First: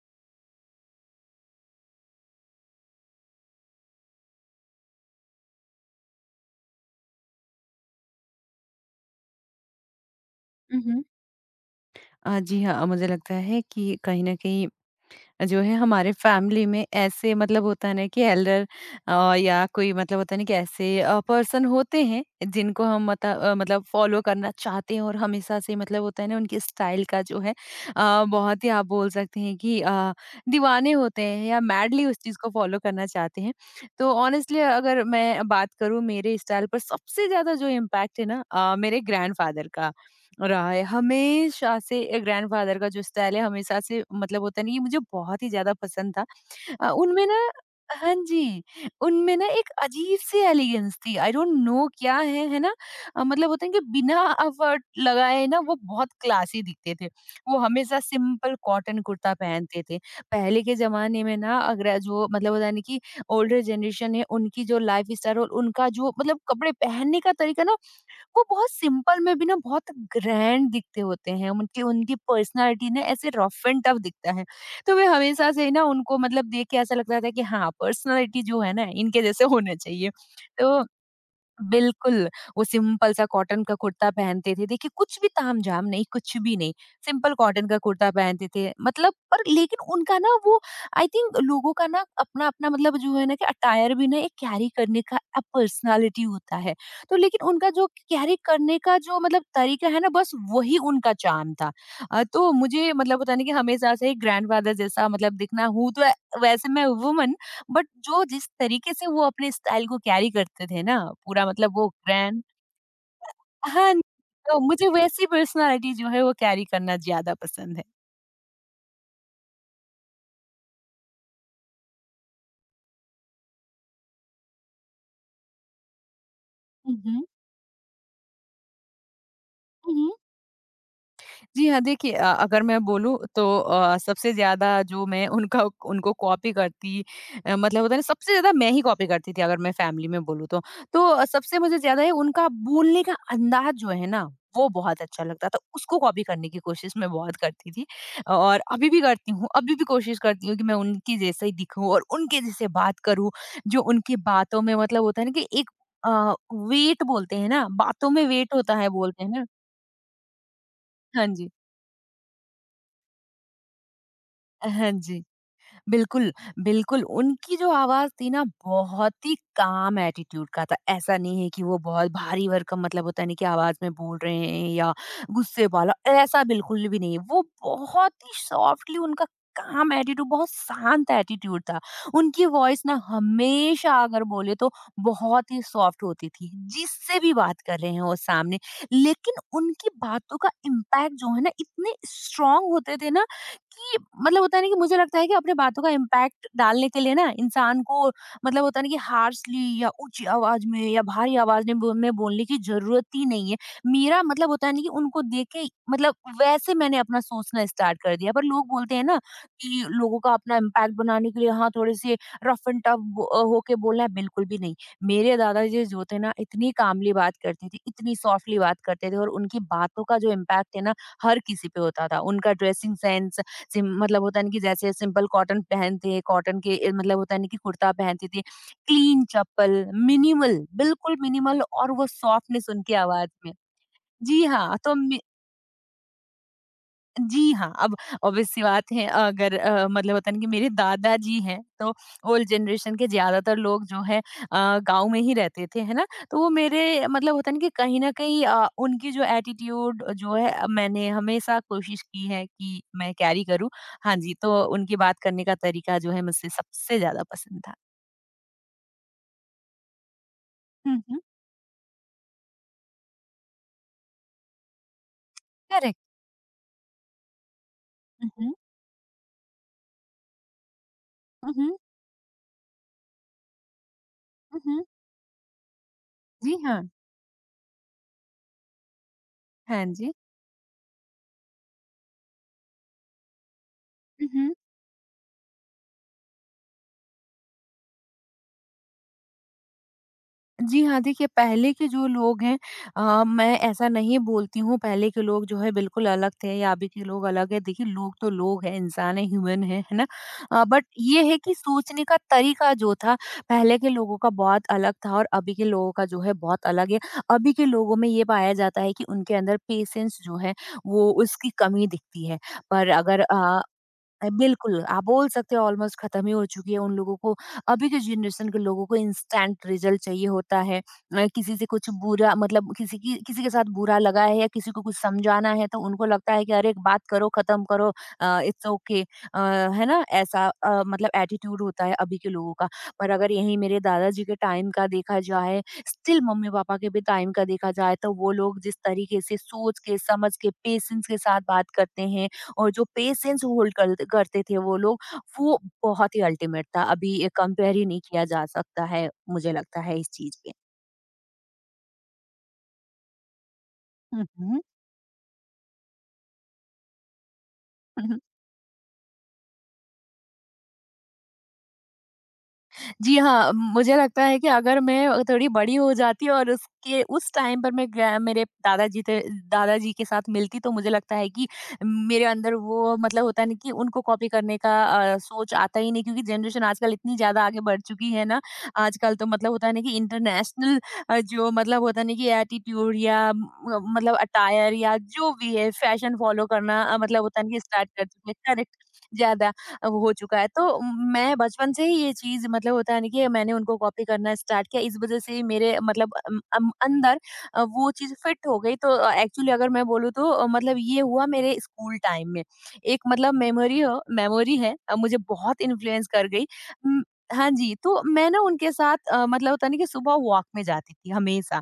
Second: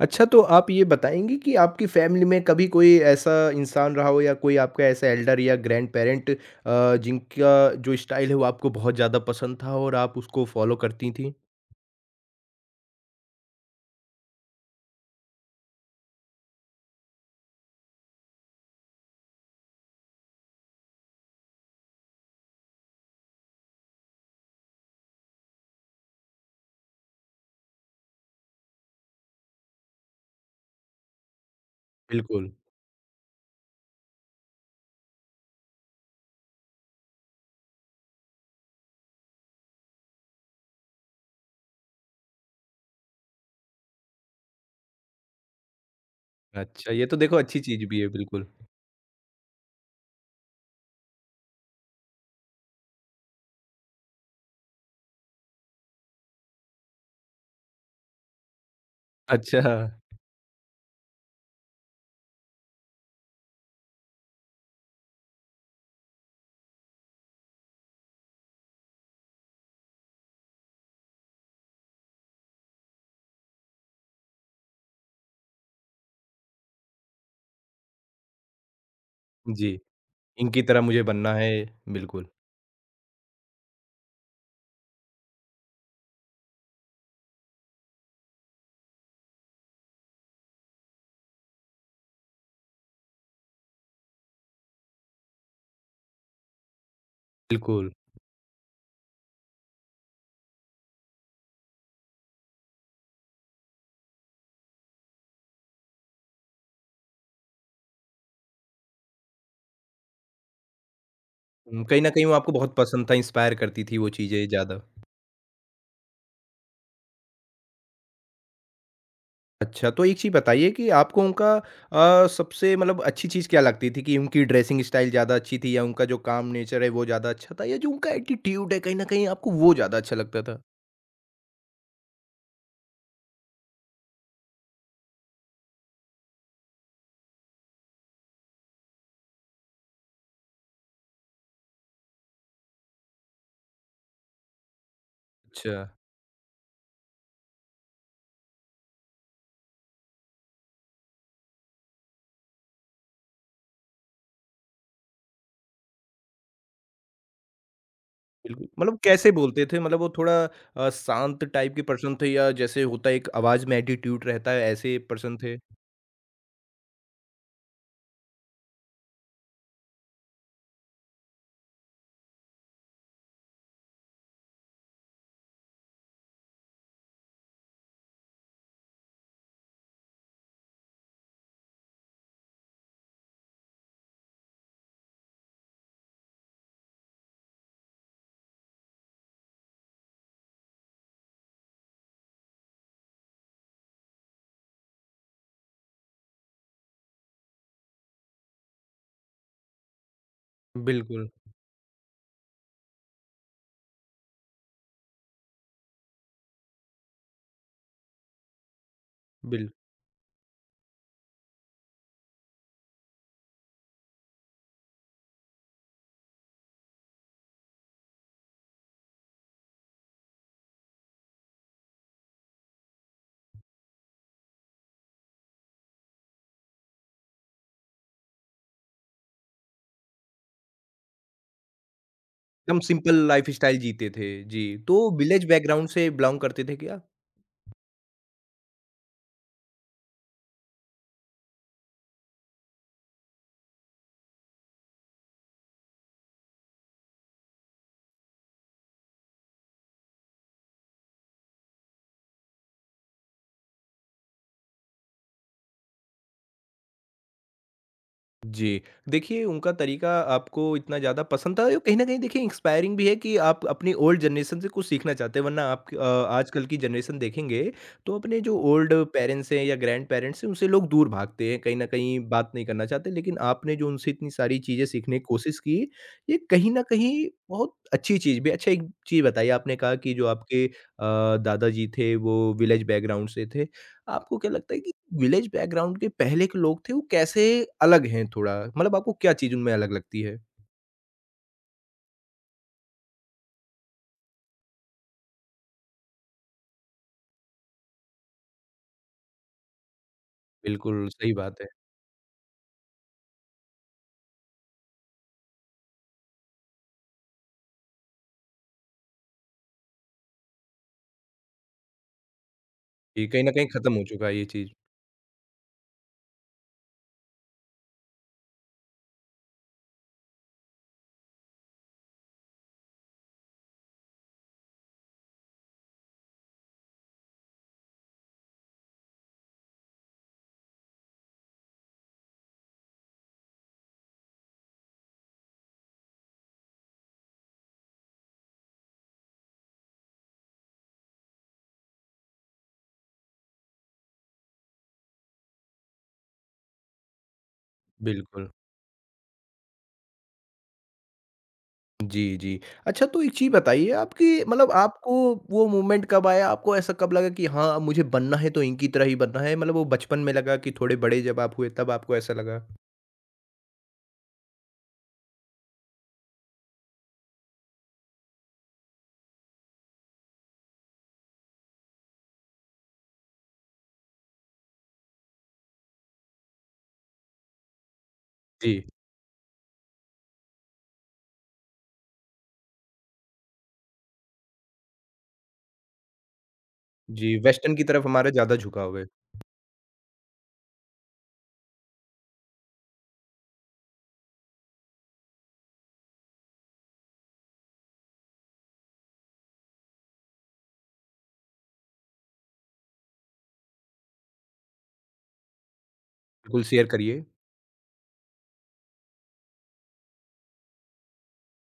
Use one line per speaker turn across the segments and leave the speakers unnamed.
अच्छा, तो आप ये बताएँगी कि आपकी फ़ैमिली में कभी कोई ऐसा इंसान रहा हो या कोई आपका ऐसा एल्डर या ग्रैंडपेरेंट जिनका जो स्टाइल है वो आपको बहुत ज़्यादा पसंद था और आप उसको फ़ॉलो
हुँ, हुँ।
करती थीं?
जी हाँ, मुझे लगता है कि कहीं न कहीं जो है हमारे फैमिली में ऐसे मतलब होता है ना कि एल्डर या कोई मतलब होता है ना कि ऐसे पर्सन होते हैं जिनको हम मत, अ, मतलब फॉलो करना चाहते हैं और हमेशा से मतलब होता है ना उनके स्टाइल का जो है बहुत ही आप बोल सकते हैं कि दीवाने होते हैं या मैडली उस चीज़ को
बिल्कुल।
फॉलो करना चाहते हैं। तो ऑनेस्टली अगर मैं बात करूँ मेरे स्टाइल पर सबसे ज़्यादा जो इम्पैक्ट है ना मेरे ग्रैंडफादर का रहा है। हमेशा से ग्रैंडफ़ादर का जो स्टाइल है हमेशा से मतलब होता नहीं ये मुझे बहुत ही ज़्यादा पसंद था। अ,
अच्छा, ये तो
उनमें
देखो
ना
अच्छी चीज़ भी है,
हाँ
बिल्कुल।
जी, उनमें ना एक अजीब सी एलिगेंस थी। आई डोंट नो क्या है ना? मतलब होता है कि बिना एफर्ट लगाए ना वो बहुत क्लासी दिखते थे। वो हमेशा सिंपल कॉटन कुर्ता
अच्छा,
पहनते थे। पहले के ज़माने में ना अगर जो मतलब होता है ना कि ओल्डर जनरेशन है उनकी जो लाइफ़स्टाइल और उनका जो मतलब कपड़े पहनने का तरीका ना वो बहुत सिंपल में भी ना बहुत ग्रैंड दिखते होते हैं। उनकी उनकी पर्सनालिटी ना ऐसे रफ एंड टफ दिखता है। तो वे हमेशा से ना उनको मतलब देख के ऐसा लगता था कि हाँ पर्सनालिटी जो है ना इनके जैसे
जी।
होना चाहिए।
इनकी तरह
तो
मुझे बनना है, बिल्कुल।
बिल्कुल, वो सिंपल सा कॉटन का कुर्ता पहनते थे। देखिए, कुछ भी तामझाम नहीं, कुछ भी नहीं, सिंपल कॉटन का कुर्ता पहनते थे। मतलब पर लेकिन उनका ना वो आई थिंक लोगों का ना अपना-अपना मतलब जो है ना कि अटायर भी ना एक कैरी करने का पर्सनैलिटी होता है। तो लेकिन उनका जो
बिल्कुल।
कैरी करने का जो मतलब तरीका है ना, बस वही उनका चार्म था। तो मुझे मतलब पता नहीं कि हमेशा से ही ग्रैंडफ़ादर जैसा मतलब दिखना हूँ, तो वैसे मैं वूमन। बट जो जिस तरीके से वो अपने स्टाइल को कैरी करते थे ना पूरा मतलब
हुँ,
वो
कहीं न कहीं वो
ग्रैंड।
आपको बहुत पसंद था, इंस्पायर करती
हाँ,
थी वो चीज़ें
तो
ज़्यादा।
मुझे वैसी पर्सनालिटी जो है वो कैरी करना ज़्यादा पसंद है।
अच्छा, तो एक चीज़ बताइए कि आपको उनका सबसे मतलब अच्छी चीज़ क्या लगती थी कि उनकी ड्रेसिंग स्टाइल ज़्यादा अच्छी थी या उनका जो काम नेचर है वो
हुँ,
ज़्यादा अच्छा था या जो उनका एटीट्यूड है कहीं न कहीं आपको वो ज़्यादा
हुँ।
अच्छा लगता था?
जी हाँ, देखिए अगर मैं बोलूँ तो सबसे ज़्यादा जो मैं उनका उनको कॉपी करती मतलब होता है ना सबसे ज़्यादा मैं ही कॉपी करती थी अगर मैं फैमिली में बोलूँ तो। तो सबसे मुझे ज़्यादा है उनका बोलने का अंदाज़ जो है ना, वो बहुत अच्छा लगता था।
अच्छा।
उसको कॉपी करने की कोशिश मैं बहुत करती थी और अभी भी करती हूँ, अभी भी कोशिश करती हूँ कि मैं उनकी जैसे ही दिखूँ और उनके जैसे बात करूँ। जो उनकी बातों में मतलब होता है ना कि एक वेट बोलते हैं ना, बातों में वेट
बिल्कुल,
होता है
मतलब
बोलते
कैसे
हैं ना।
बोलते थे? मतलब वो थोड़ा
हाँ
शांत
जी।
टाइप के पर्सन थे या जैसे होता है एक आवाज़ में एटीट्यूड रहता है
हाँ
ऐसे
जी।
पर्सन थे?
बिल्कुल, बिल्कुल, उनकी जो आवाज़ थी ना बहुत ही काम एटीट्यूड का था। ऐसा नहीं है कि वो बहुत भारी भरकम मतलब होता है नहीं कि आवाज़ में बोल रहे हैं या गुस्से वाला, ऐसा बिल्कुल भी नहीं। वो बहुत ही सॉफ्टली उनका काम एटीट्यूड बहुत शांत एटीट्यूड था। उनकी वॉइस ना हमेशा अगर बोले तो बहुत ही सॉफ्ट होती थी, जिससे भी बात कर रहे हैं वो सामने। लेकिन उनकी बातों का इम्पैक्ट जो है ना इतने स्ट्रॉन्ग होते थे ना कि मतलब होता है ना कि मुझे लगता है कि अपने बातों का इम्पैक्ट डालने के लिए ना इंसान को मतलब होता है ना कि हार्शली या ऊंची आवाज में या
बिल्कुल,
भारी आवाज में बोलने की जरूरत ही नहीं है। मेरा मतलब होता है ना कि उनको देख के मतलब वैसे मैंने अपना सोचना स्टार्ट कर दिया पर लोग बोलते हैं ना
बिल
कि लोगों का अपना इम्पैक्ट बनाने के लिए हाँ थोड़े से रफ एंड टफ होके बोलना है बिल्कुल भी नहीं। मेरे दादाजी जो थे ना इतनी कामली बात करते थे इतनी सॉफ्टली बात करते थे और उनकी बातों का जो इम्पैक्ट है ना हर किसी पे होता था। उनका ड्रेसिंग सेंस सिम मतलब होता है ना कि जैसे सिंपल कॉटन पहनते, कॉटन के मतलब होता है ना कि कुर्ता पहनते थे। क्लीन चप्पल, मिनिमल, बिल्कुल मिनिमल और वो सॉफ्टनेस
एकदम
उनकी
सिंपल
आवाज़ में।
लाइफ़स्टाइल जीते थे।
जी
जी,
हाँ, तो
तो
मे
विलेज बैकग्राउंड से बिलॉन्ग करते थे क्या?
जी हाँ, अब ऑब्वियस सी बात है। अगर मतलब होता है ना कि मेरे दादाजी हैं, तो ओल्ड जनरेशन के ज़्यादातर लोग जो है गाँव में ही रहते थे, है ना? तो वो मेरे मतलब होता है ना कि कहीं न कहीं उनकी जो एटीट्यूड जो है मैंने हमेशा कोशिश की है कि मैं कैरी करूँ। हाँ जी, तो उनकी बात करने का तरीका जो है मुझसे सबसे ज़्यादा पसंद था।
जी। देखिए उनका तरीका आपको इतना
हुँ, हुँ।
ज़्यादा पसंद था और कहीं न कहीं देखिए इंस्पायरिंग भी है कि आप अपनी ओल्ड जनरेशन से कुछ सीखना चाहते हैं वरना आप
करेक्ट।
आजकल की जनरेशन देखेंगे तो
हुँ,
अपने
हुँ।
जो ओल्ड पेरेंट्स हैं या ग्रैंड-पेरेंट्स हैं उनसे लोग दूर भागते
हुँ,
हैं, कहीं
हुँ।
न कहीं बात नहीं करना चाहते लेकिन आपने जो उनसे इतनी सारी
हुँ,
चीज़ें
हुँ।
सीखने की कोशिश की, ये
जी
कहीं न
हाँ।
कहीं बहुत अच्छी चीज़ भी है। अच्छा एक चीज़ बताइए आपने
हाँ
कहा
जी।
कि जो आपके दादाजी थे वो विलेज बैकग्राउंड से थे।
हुँ,
आपको क्या
हुँ।
लगता है कि विलेज बैकग्राउंड के पहले के लोग थे, वो कैसे अलग हैं थोड़ा? मतलब आपको क्या चीज़ उनमें अलग लगती है?
जी हाँ, देखिए पहले के जो लोग हैं मैं ऐसा नहीं बोलती हूँ पहले के लोग जो है बिल्कुल अलग थे या अभी के लोग अलग हैं। देखिए लोग तो लोग हैं, इंसान है, ह्यूमन है ना? बट
बिल्कुल,
ये
सही
है कि
बात है।
सोचने का तरीका जो था पहले के लोगों का बहुत अलग था और अभी के लोगों का जो है बहुत अलग है। अभी के लोगों में ये पाया जाता है कि उनके अंदर पेशेंस जो है वो उसकी कमी दिखती है। पर अगर
ये कहीं न कहीं खत्म हो चुका है ये चीज़।
बिल्कुल, आप बोल सकते हो ऑलमोस्ट खत्म ही हो चुकी है उन लोगों को। अभी के जनरेशन के लोगों को इंस्टेंट रिजल्ट चाहिए होता है। किसी से कुछ बुरा मतलब किसी की किसी के साथ बुरा लगा है या किसी को कुछ समझाना है तो उनको लगता है कि अरे एक बात करो, खत्म करो। इट्स ओके है ना? ऐसा मतलब एटीट्यूड होता है अभी के लोगों का। पर अगर यहीं मेरे दादाजी के टाइम का देखा जाए, स्टिल मम्मी-पापा के भी टाइम का देखा जाए तो वो लोग जिस तरीके से सोच के, समझ के, पेशेंस के साथ बात करते हैं और जो पेशेंस होल्ड कर करते थे वो लोग, वो बहुत ही अल्टीमेट था। अभी कंपेयर ही नहीं किया जा
बिल्कुल।
सकता है, मुझे लगता है इस चीज़ पे।
जी, जी। अच्छा तो एक चीज़ बताइए
हुँ,
आपकी
हुँ।
मतलब आपको वो मूवमेंट कब आया? आपको ऐसा कब लगा कि हाँ, अब मुझे बनना है तो इनकी तरह ही बनना है? मतलब वो बचपन में लगा कि थोड़े बड़े जब आप हुए तब आपको ऐसा लगा?
जी हाँ, मुझे लगता है कि अगर मैं थोड़ी बड़ी हो जाती और उसके उस टाइम पर मैं ग्रै मेरे दादाजी थे दादाजी के साथ मिलती तो मुझे लगता है कि मेरे अंदर वो मतलब होता है ना कि उनको कॉपी करने का सोच आता ही नहीं क्योंकि जनरेशन आजकल इतनी ज़्यादा आगे बढ़ चुकी है ना,
जी,
आजकल तो मतलब होता है ना कि इंटरनेशनल जो मतलब होता है ना कि एटीट्यूड या म मतलब अटायर या जो भी है फैशन फ़ॉलो करना मतलब
जी।
होता है ना कि
वेस्टर्न की
स्टार्ट
तरफ
कर
हमारा
चुके हैं।
ज़्यादा
करेक्ट,
झुकाव है।
ज़्यादा। अब हो चुका है। तो मैं बचपन से ही ये चीज़ मतलब होता है ना कि मैंने उनको कॉपी करना स्टार्ट किया, इस वज़ह से ही मेरे मतलब अम अम अंदर वो चीज़ फिट हो गई। तो एक्चुअली अगर मैं बोलूँ तो मतलब ये हुआ मेरे स्कूल टाइम में। एक मतलब मेमोरी है मुझे बहुत इन्फ्लुएंस कर गई।
बिल्कुल शेयर
उम,
करिए।
हाँ जी, तो मैं ना उनके साथ मतलब होता है ना कि सुबह वॉक में जाती थी हमेशा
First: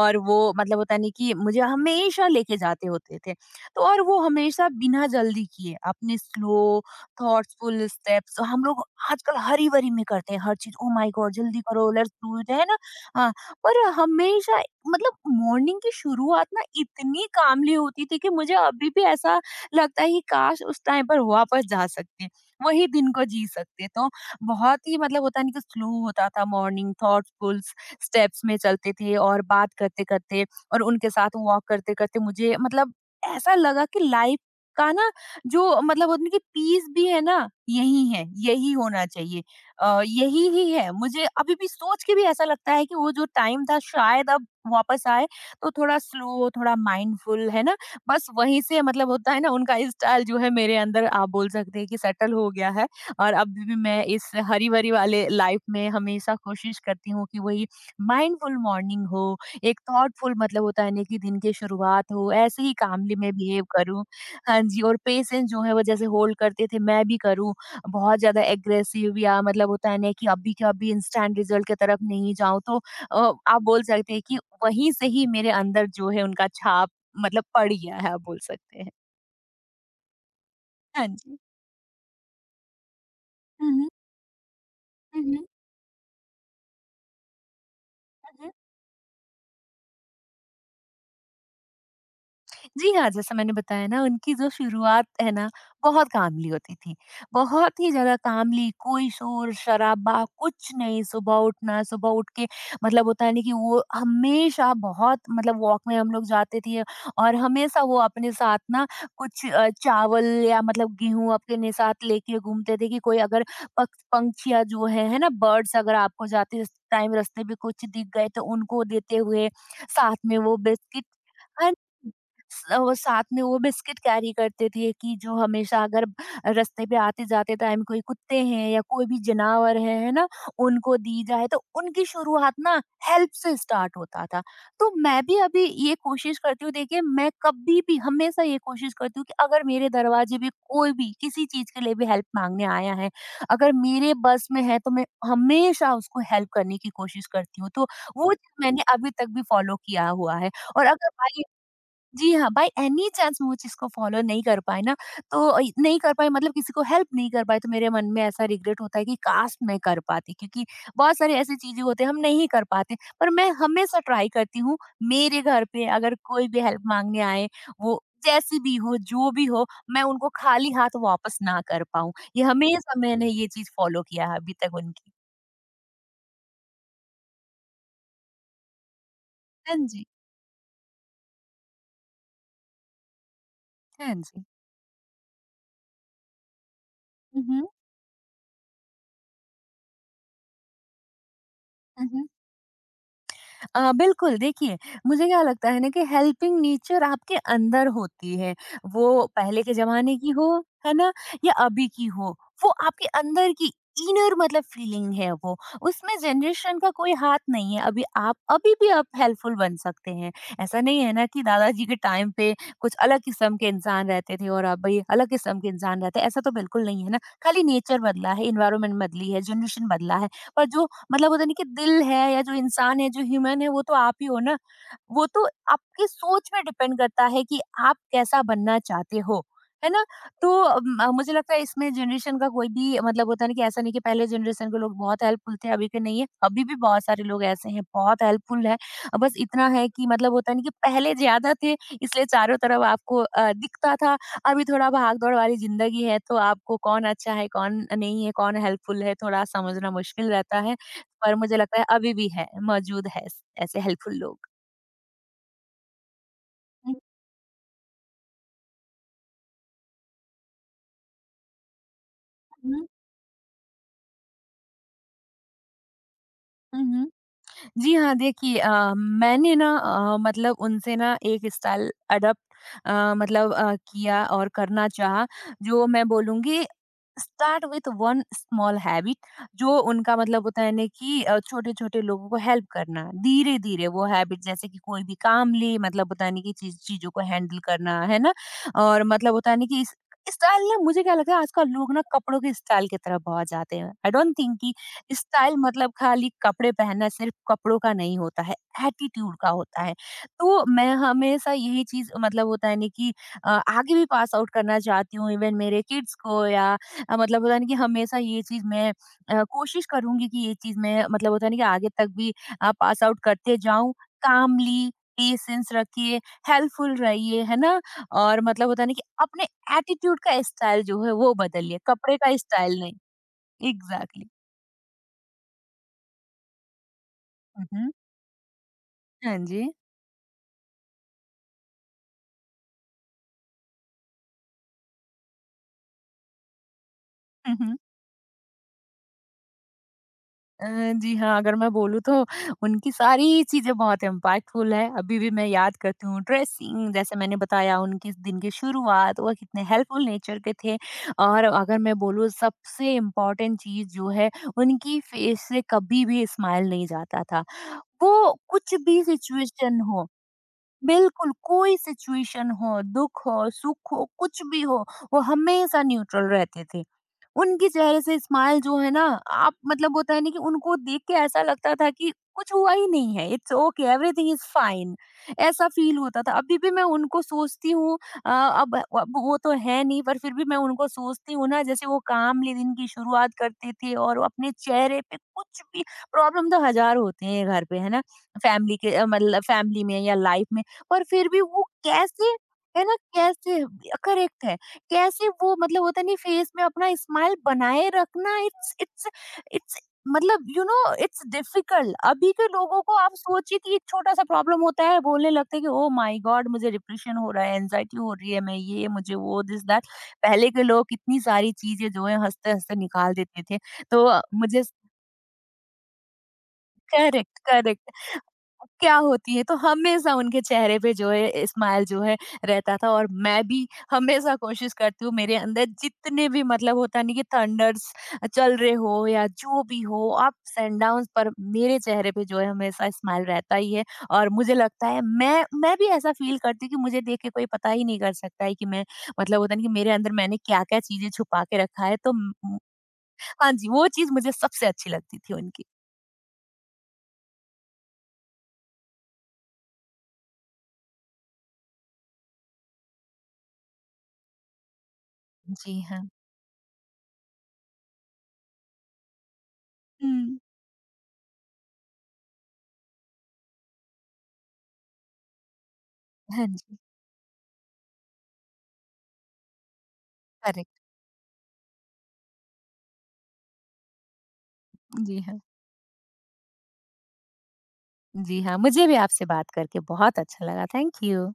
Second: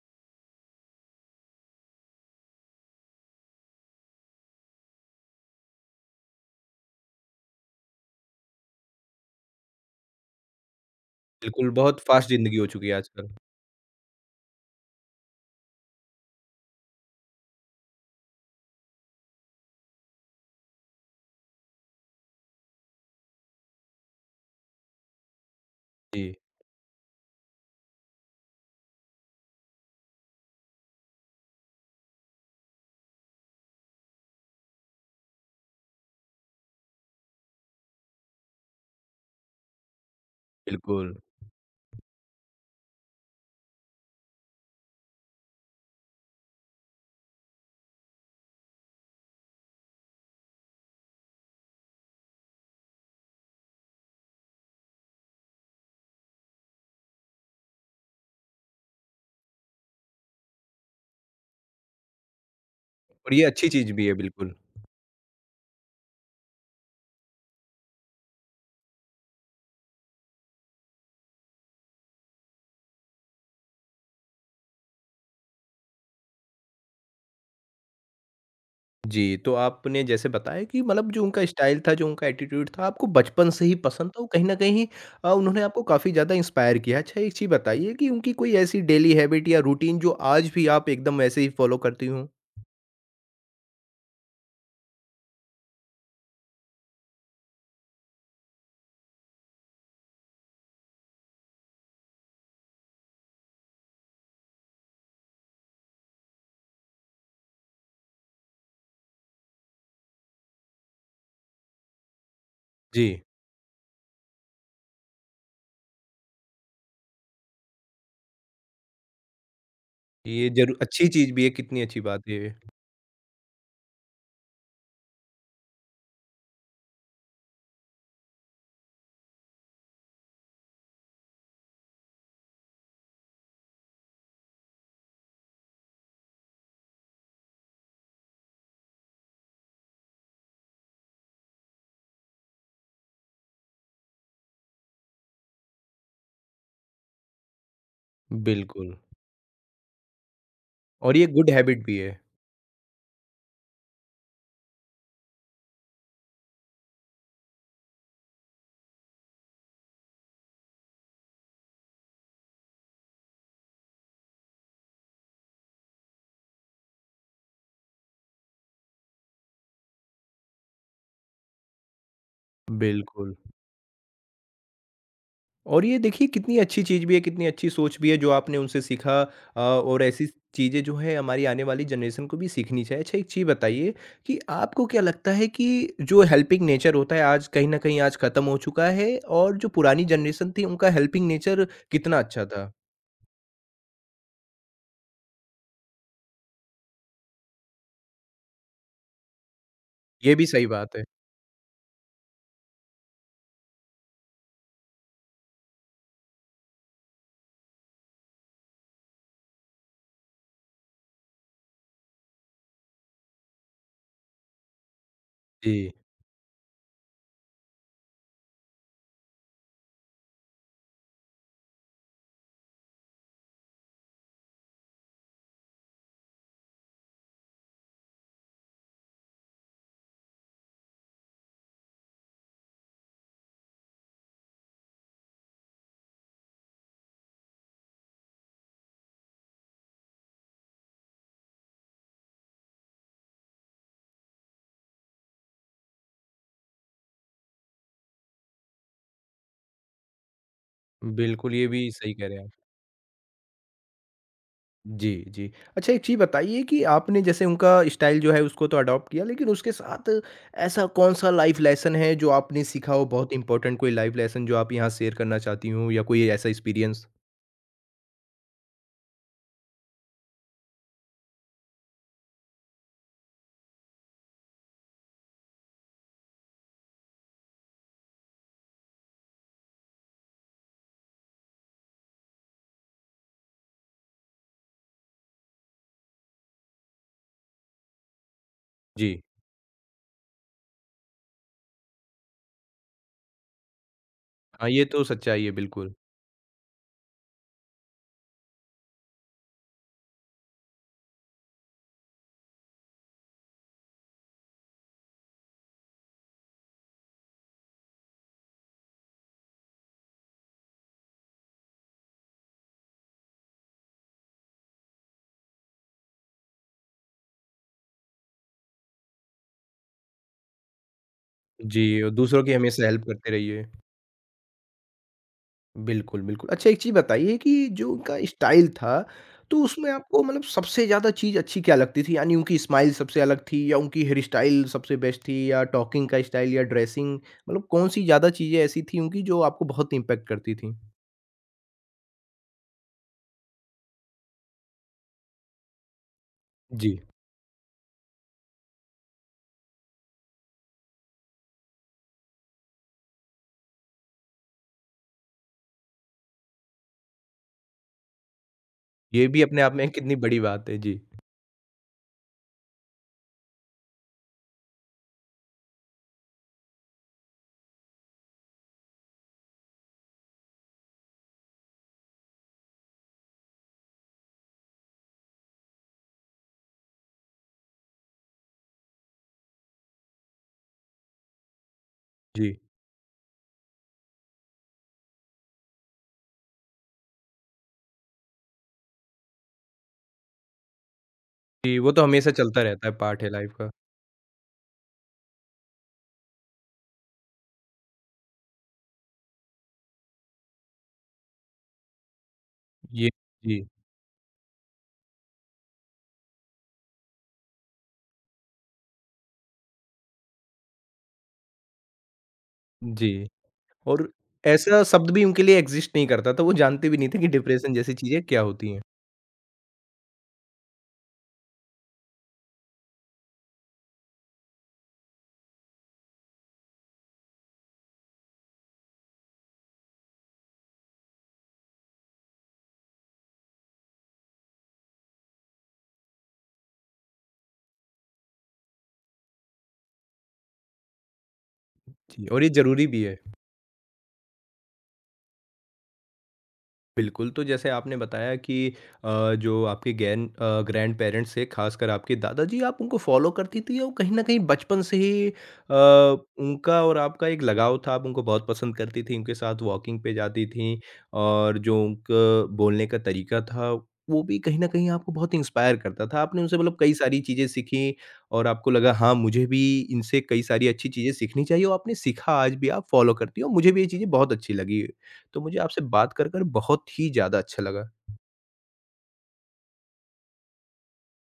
और वो मतलब होता है ना कि मुझे हमेशा लेके जाते होते थे। तो और वो हमेशा बिना जल्दी किए अपने स्लो थॉटफुल स्टेप्स। हम लोग आजकल हरी-बरी में करते हैं हर चीज़, ओह माय गॉड! जल्दी
बिल्कुल,
करो,
बहुत
लेट्स
फ़ास्ट
डू इट
ज़िंदगी
है
हो
ना?
चुकी है आजकल।
हाँ, पर हमेशा मतलब मॉर्निंग की शुरुआत ना इतनी कामली होती थी कि मुझे अभी भी ऐसा लगता है कि काश उस टाइम पर वापस जा सकते, वही दिन को जी सकते। तो बहुत ही मतलब होता नहीं कि स्लो होता
जी,
था मॉर्निंग थॉटफुल स्टेप्स में चलते थे और बात करते-करते और उनके साथ वॉक करते-करते मुझे मतलब ऐसा लगा कि लाइफ का ना जो मतलब होता है कि पीस भी है ना यही है, यही होना चाहिए। यही ही है
बिल्कुल।
मुझे अभी भी सोच के भी ऐसा लगता है कि वो जो टाइम था शायद अब वापस आए तो थोड़ा स्लो, थोड़ा माइंडफुल है ना? बस वहीं से मतलब होता है ना उनका स्टाइल जो है मेरे अंदर आप बोल सकते हैं कि सेटल हो गया है। और अभी भी मैं इस हरी-भरी वाले लाइफ में हमेशा कोशिश करती हूँ कि वही माइंडफुल मॉर्निंग हो, एक थॉटफुल मतलब होता है ना कि दिन की शुरुआत हो, ऐसे ही कामली मैं
और ये
बिहेव
अच्छी चीज़
करूँ।
भी है बिल्कुल।
हाँ जी, और पेशेंस जो है वो जैसे होल्ड करते थे, मैं भी करूँ, बहुत ज़्यादा एग्रेसिव या मतलब होता है ना कि अभी के अभी इंस्टेंट रिजल्ट की तरफ नहीं जाऊँ, तो आप बोल सकते हैं कि वहीं से ही मेरे अंदर जो है उनका छाप मतलब पड़ गया है, आप बोल सकते हैं।
जी, तो आपने जैसे बताया कि
हाँ
मतलब जो
जी।
उनका स्टाइल था, जो उनका एटीट्यूड था, आपको बचपन से
हुँ,
ही
हुँ।
पसंद था, वो कहीं न कहीं
हुँ, हुँ।
उन्होंने आपको काफ़ी ज़्यादा इंस्पायर किया। अच्छा एक चीज़ बताइए कि उनकी
हुँ,
कोई
हुँ।
ऐसी डेली हैबिट या रूटीन जो आज भी आप एकदम वैसे ही फॉलो करती हों?
जी हाँ, जैसा मैंने बताया ना उनकी जो शुरुआत है ना, बहुत कामली होती थी। बहुत ही ज़्यादा कामली, कोई शोर-शराबा कुछ नहीं, सुबह उठना, सुबह उठ के मतलब होता है ना कि वो हमेशा बहुत मतलब वॉक में हम लोग जाते थे। और हमेशा वो अपने साथ ना कुछ चावल या मतलब गेहूँ अपने साथ लेके घूमते थे कि कोई
जी,
अगर पक्ष पंछियाँ जो हैं, है ना, बर्ड्स अगर आपको जाते टाइम रास्ते में कुछ दिख गए तो उनको देते हुए, साथ में
ये
वो
ज़रूर
बिस्किट।
अच्छी चीज़ भी है,
हाँ,
कितनी अच्छी बात है ये।
स वो साथ में वो बिस्किट कैरी करते थे कि जो हमेशा अगर रास्ते पे आते-जाते टाइम कोई कुत्ते हैं या कोई भी जानवर है ना? उनको दी जाए तो उनकी शुरुआत ना हेल्प से स्टार्ट होता था। तो मैं भी अभी ये कोशिश करती हूँ, देखिए मैं कभी भी हमेशा ये कोशिश करती हूँ कि अगर मेरे दरवाजे पे कोई भी किसी चीज़ के लिए भी हेल्प माँगने आया है, अगर मेरे बस में है तो मैं हमेशा उसको हेल्प करने की कोशिश करती हूँ। तो वो चीज़ मैंने
बिल्कुल,
अभी तक भी फॉलो किया हुआ है। और अगर
और ये
बाई
गुड हैबिट भी है।
जी हाँ, बाय एनी चांस वो चीज़ को फॉलो नहीं कर पाए ना, तो नहीं कर पाए मतलब किसी को हेल्प नहीं कर पाए, तो मेरे मन में ऐसा रिग्रेट होता है कि काश मैं कर पाती, क्योंकि बहुत सारी ऐसी चीज़ें होती हैं हम नहीं कर पाते। पर मैं हमेशा ट्राई करती हूँ, मेरे घर पे अगर कोई भी हेल्प माँगने आए, वो जैसी भी हो, जो भी हो, मैं उनको खाली हाथ वापस ना कर पाऊँ। ये हमेशा मैंने
बिल्कुल।
ये चीज़ फॉलो किया है अभी तक उनकी।
और ये देखिए कितनी अच्छी चीज़ भी है, कितनी अच्छी सोच भी है जो आपने उनसे सीखा
हाँ
और
जी,
ऐसी चीज़ें जो है हमारी आने वाली जनरेशन को भी सीखनी चाहिए। अच्छा एक चीज़ बताइए
हाँ
कि
जी।
आपको क्या लगता है कि जो हेल्पिंग नेचर होता है
हुँ,
आज
हुँ।
कहीं न कहीं आज ख़त्म हो चुका है और जो पुरानी जनरेशन थी उनका हेल्पिंग नेचर
हुँ,
कितना
हुँ।
अच्छा था?
बिल्कुल देखिए, मुझे क्या लगता है ना कि हेल्पिंग नेचर आपके अंदर होती है। वो पहले के ज़माने की
ये भी
हो,
सही
है
बात है।
ना? या अभी की हो, वो आपके अंदर की इनर मतलब फीलिंग है वो। उसमें जनरेशन का कोई हाथ नहीं है। अभी भी आप हेल्पफुल बन सकते हैं। ऐसा नहीं है ना कि दादाजी के टाइम पे कुछ अलग किस्म के इंसान रहते थे और अभी अलग किस्म के
जी,
इंसान रहते हैं, ऐसा तो बिल्कुल नहीं है ना। खाली नेचर बदला है, एनवायरनमेंट बदली है, जनरेशन बदला है, पर जो मतलब होता नहीं कि दिल है या जो इंसान है, जो ह्यूमन है, वो तो आप ही हो ना। वो तो आपकी सोच में डिपेंड करता है कि आप कैसा बनना चाहते हो, है ना? तो मुझे लगता है इसमें जनरेशन का कोई भी मतलब होता है ना कि ऐसा नहीं कि पहले जनरेशन के लोग बहुत हेल्पफुल थे, अभी के नहीं है। अभी भी बहुत सारे लोग ऐसे हैं, बहुत हेल्पफुल है। बस इतना है कि मतलब होता है ना कि पहले ज़्यादा थे इसलिए चारों तरफ आपको दिखता था। अभी थोड़ा भाग-दौड़ वाली ज़िंदगी है तो आपको कौन अच्छा है, कौन नहीं है, कौन हेल्पफुल है, थोड़ा समझना मुश्किल रहता है। पर
बिल्कुल
मुझे
ये
लगता है
भी
अभी
सही कह
भी
रहे हैं
है,
आप।
मौजूद है ऐसे हेल्पफुल लोग।
जी, जी। अच्छा एक चीज़ बताइए कि आपने जैसे उनका स्टाइल जो है उसको तो अडॉप्ट किया लेकिन उसके साथ ऐसा कौन-सा लाइफ़ लेसन है जो आपने
हुँ,
सीखा हो बहुत इम्पोर्टेंट कोई लाइफ़ लेसन जो आप यहाँ शेयर करना चाहती हो या कोई ऐसा
हुँ,
एक्सपीरियंस?
हुँ। जी हाँ, देखिए मैंने ना मतलब उनसे ना एक स्टाइल अडॉप्ट किया और करना चाहा, जो मैं बोलूँगी start with one small habit जो उनका मतलब होता है ना कि छोटे-छोटे लोगों को हेल्प करना। धीरे-धीरे वो हैबिट जैसे कि कोई भी काम ले मतलब होता है ना कि चीज़ों को हैंडल करना, है ना? और
जी।
मतलब होता है ना कि इस स्टाइल ना मुझे क्या लगता है आजकल लोग ना कपड़ों के स्टाइल की तरफ बहुत जाते हैं। आई डोंट थिंक
हाँ,
कि
ये तो सच्चाई है
स्टाइल मतलब
बिल्कुल।
खाली कपड़े पहनना सिर्फ कपड़ों का नहीं होता है, एटीट्यूड का होता है। तो मैं हमेशा यही चीज़ मतलब होता है ना कि आगे भी पास आउट करना चाहती हूँ इवन मेरे किड्स को या मतलब होता है ना कि हमेशा ये चीज़ मैं कोशिश करूँगी कि ये चीज़ मैं मतलब होता है ना कि आगे तक भी पास आउट करते जाऊँ। कामली पेशेंस रखिए, हेल्पफुल रहिए, है ना? और मतलब होता है ना कि अपने एटीट्यूड का स्टाइल जो है वो बदलिए,
जी, और
कपड़े का
दूसरों की
स्टाइल
हमेशा
नहीं।
हेल्प करते रहिए।
एग्ज़ैक्टली।
बिल्कुल, बिल्कुल। अच्छा एक चीज़ बताइए कि
हुँ,
जो
हुँ।
उनका स्टाइल था,
हाँ
तो
जी।
उसमें आपको मतलब सबसे ज़्यादा चीज़ अच्छी क्या लगती थी? यानी उनकी स्माइल सबसे अलग थी या उनकी हेयर स्टाइल सबसे बेस्ट थी या टॉकिंग का स्टाइल या ड्रेसिंग
हुँ,
मतलब
हुँ।
कौन-सी ज़्यादा चीज़ें ऐसी थी उनकी जो आपको बहुत इम्पैक्ट करती
अ,
थी?
जी हाँ, अगर मैं बोलूँ तो उनकी सारी चीज़ें बहुत इम्पैक्टफुल है, अभी भी मैं याद करती हूँ। ड्रेसिंग
जी।
जैसे मैंने बताया उनकी दिन की शुरुआत, वो कितने हेल्पफुल नेचर के थे। और अगर मैं बोलूँ सबसे इम्पोर्टेंट चीज़ जो है उनकी फेस से कभी भी स्माइल नहीं जाता था। वो कुछ भी
ये भी अपने आप
सिचुएशन
में
हो,
कितनी बड़ी बात है। जी।
बिल्कुल कोई सिचुएशन हो, दुःख हो, सुख हो, कुछ भी हो, वो हमेशा न्यूट्रल रहते थे। उनके चेहरे से स्माइल जो है ना आप मतलब होता है ना कि उनको देख के ऐसा लगता था कि कुछ हुआ ही नहीं है, it's okay, everything is fine. ऐसा फील होता था, अभी भी मैं उनको सोचती हूँ। अ, अब अब वो तो है नहीं पर फिर भी मैं उनको सोचती हूँ ना, जैसे वो कामली
जी।
दिन की शुरुआत करते थे और वो अपने चेहरे पे कुछ भी प्रॉब्लम तो हजार होते हैं घर पे है ना, फैमिली के मतलब फैमिली में या लाइफ में, पर फिर भी वो
जी, वो तो हमेशा
कैसे,
चलता
है
रहता है
ना,
पार्ट है लाइफ़
कैसे
का।
करेक्ट है, कैसे वो मतलब होता नहीं फेस में अपना स्माइल बनाए रखना। इट्स इट्स इट्स मतलब इट्स डिफिकल्ट, अभी के लोगों को
ये
आप सोचिए
जी,
कि एक छोटा सा प्रॉब्लम होता है बोलने लगते हैं कि ओ माय गॉड मुझे डिप्रेशन हो रहा है, एनजाइटी हो रही है, मैं ये मुझे वो दिस दैट। पहले के लोग कितनी सारी चीजें जो है हंसते हंसते
जी
निकाल देते थे।
और
तो मुझे
ऐसा शब्द भी उनके लिए एग्ज़िस्ट नहीं करता था, वो जानते भी नहीं थे कि
करेक्ट,
डिप्रेशन
करेक्ट।
जैसी चीज़ें क्या होती हैं?
क्या होती है, तो हमेशा उनके चेहरे पे जो है स्माइल जो है रहता था। और मैं भी हमेशा कोशिश करती हूँ मेरे अंदर जितने भी मतलब होता नहीं कि थंडर्स चल रहे हो या जो भी हो, अप्स एंड डाउन्स पर मेरे चेहरे पे जो है हमेशा स्माइल रहता ही है। और मुझे लगता है मैं भी ऐसा फ़ील करती हूँ कि मुझे देख के कोई पता ही नहीं कर सकता है कि मैं मतलब होता है ना कि मेरे अंदर मैंने क्या-क्या चीज़ें छुपा के रखा है तो
जी, और ये ज़रूरी भी है।
हाँ जी, वो चीज़ मुझे सबसे अच्छी लगती थी उनकी।
बिल्कुल, तो जैसे आपने बताया कि जो आपके ग्रैंड पेरेंट्स थे, ख़ासकर आपके दादाजी, आप उनको फ़ॉलो करती थीं और कहीं न कहीं बचपन से ही
जी हाँ।
उनका और आपका एक लगाव था, आप उनको बहुत पसंद करती थीं, उनके साथ वॉकिंग
हुँ।
पे जाती थीं और जो उनका बोलने का तरीका था, वो भी कहीं न कहीं आपको बहुत इंस्पायर करता था। आपने
हाँ
उनसे मतलब
जी,
कई सारी चीज़ें सीखीं और आपको लगा, हाँ, मुझे भी इनसे कई सारी
करेक्ट।
अच्छी चीज़ें सीखनी चाहिए और आपने सीखा, आज भी आप फ़ॉलो करती हो। मुझे भी ये चीज़ें बहुत अच्छी लगी।
जी
तो
हाँ।
मुझे आपसे बात कर कर बहुत ही ज़्यादा अच्छा लगा।
जी हाँ, मुझे भी आपसे बात करके बहुत अच्छा लगा। Thank you.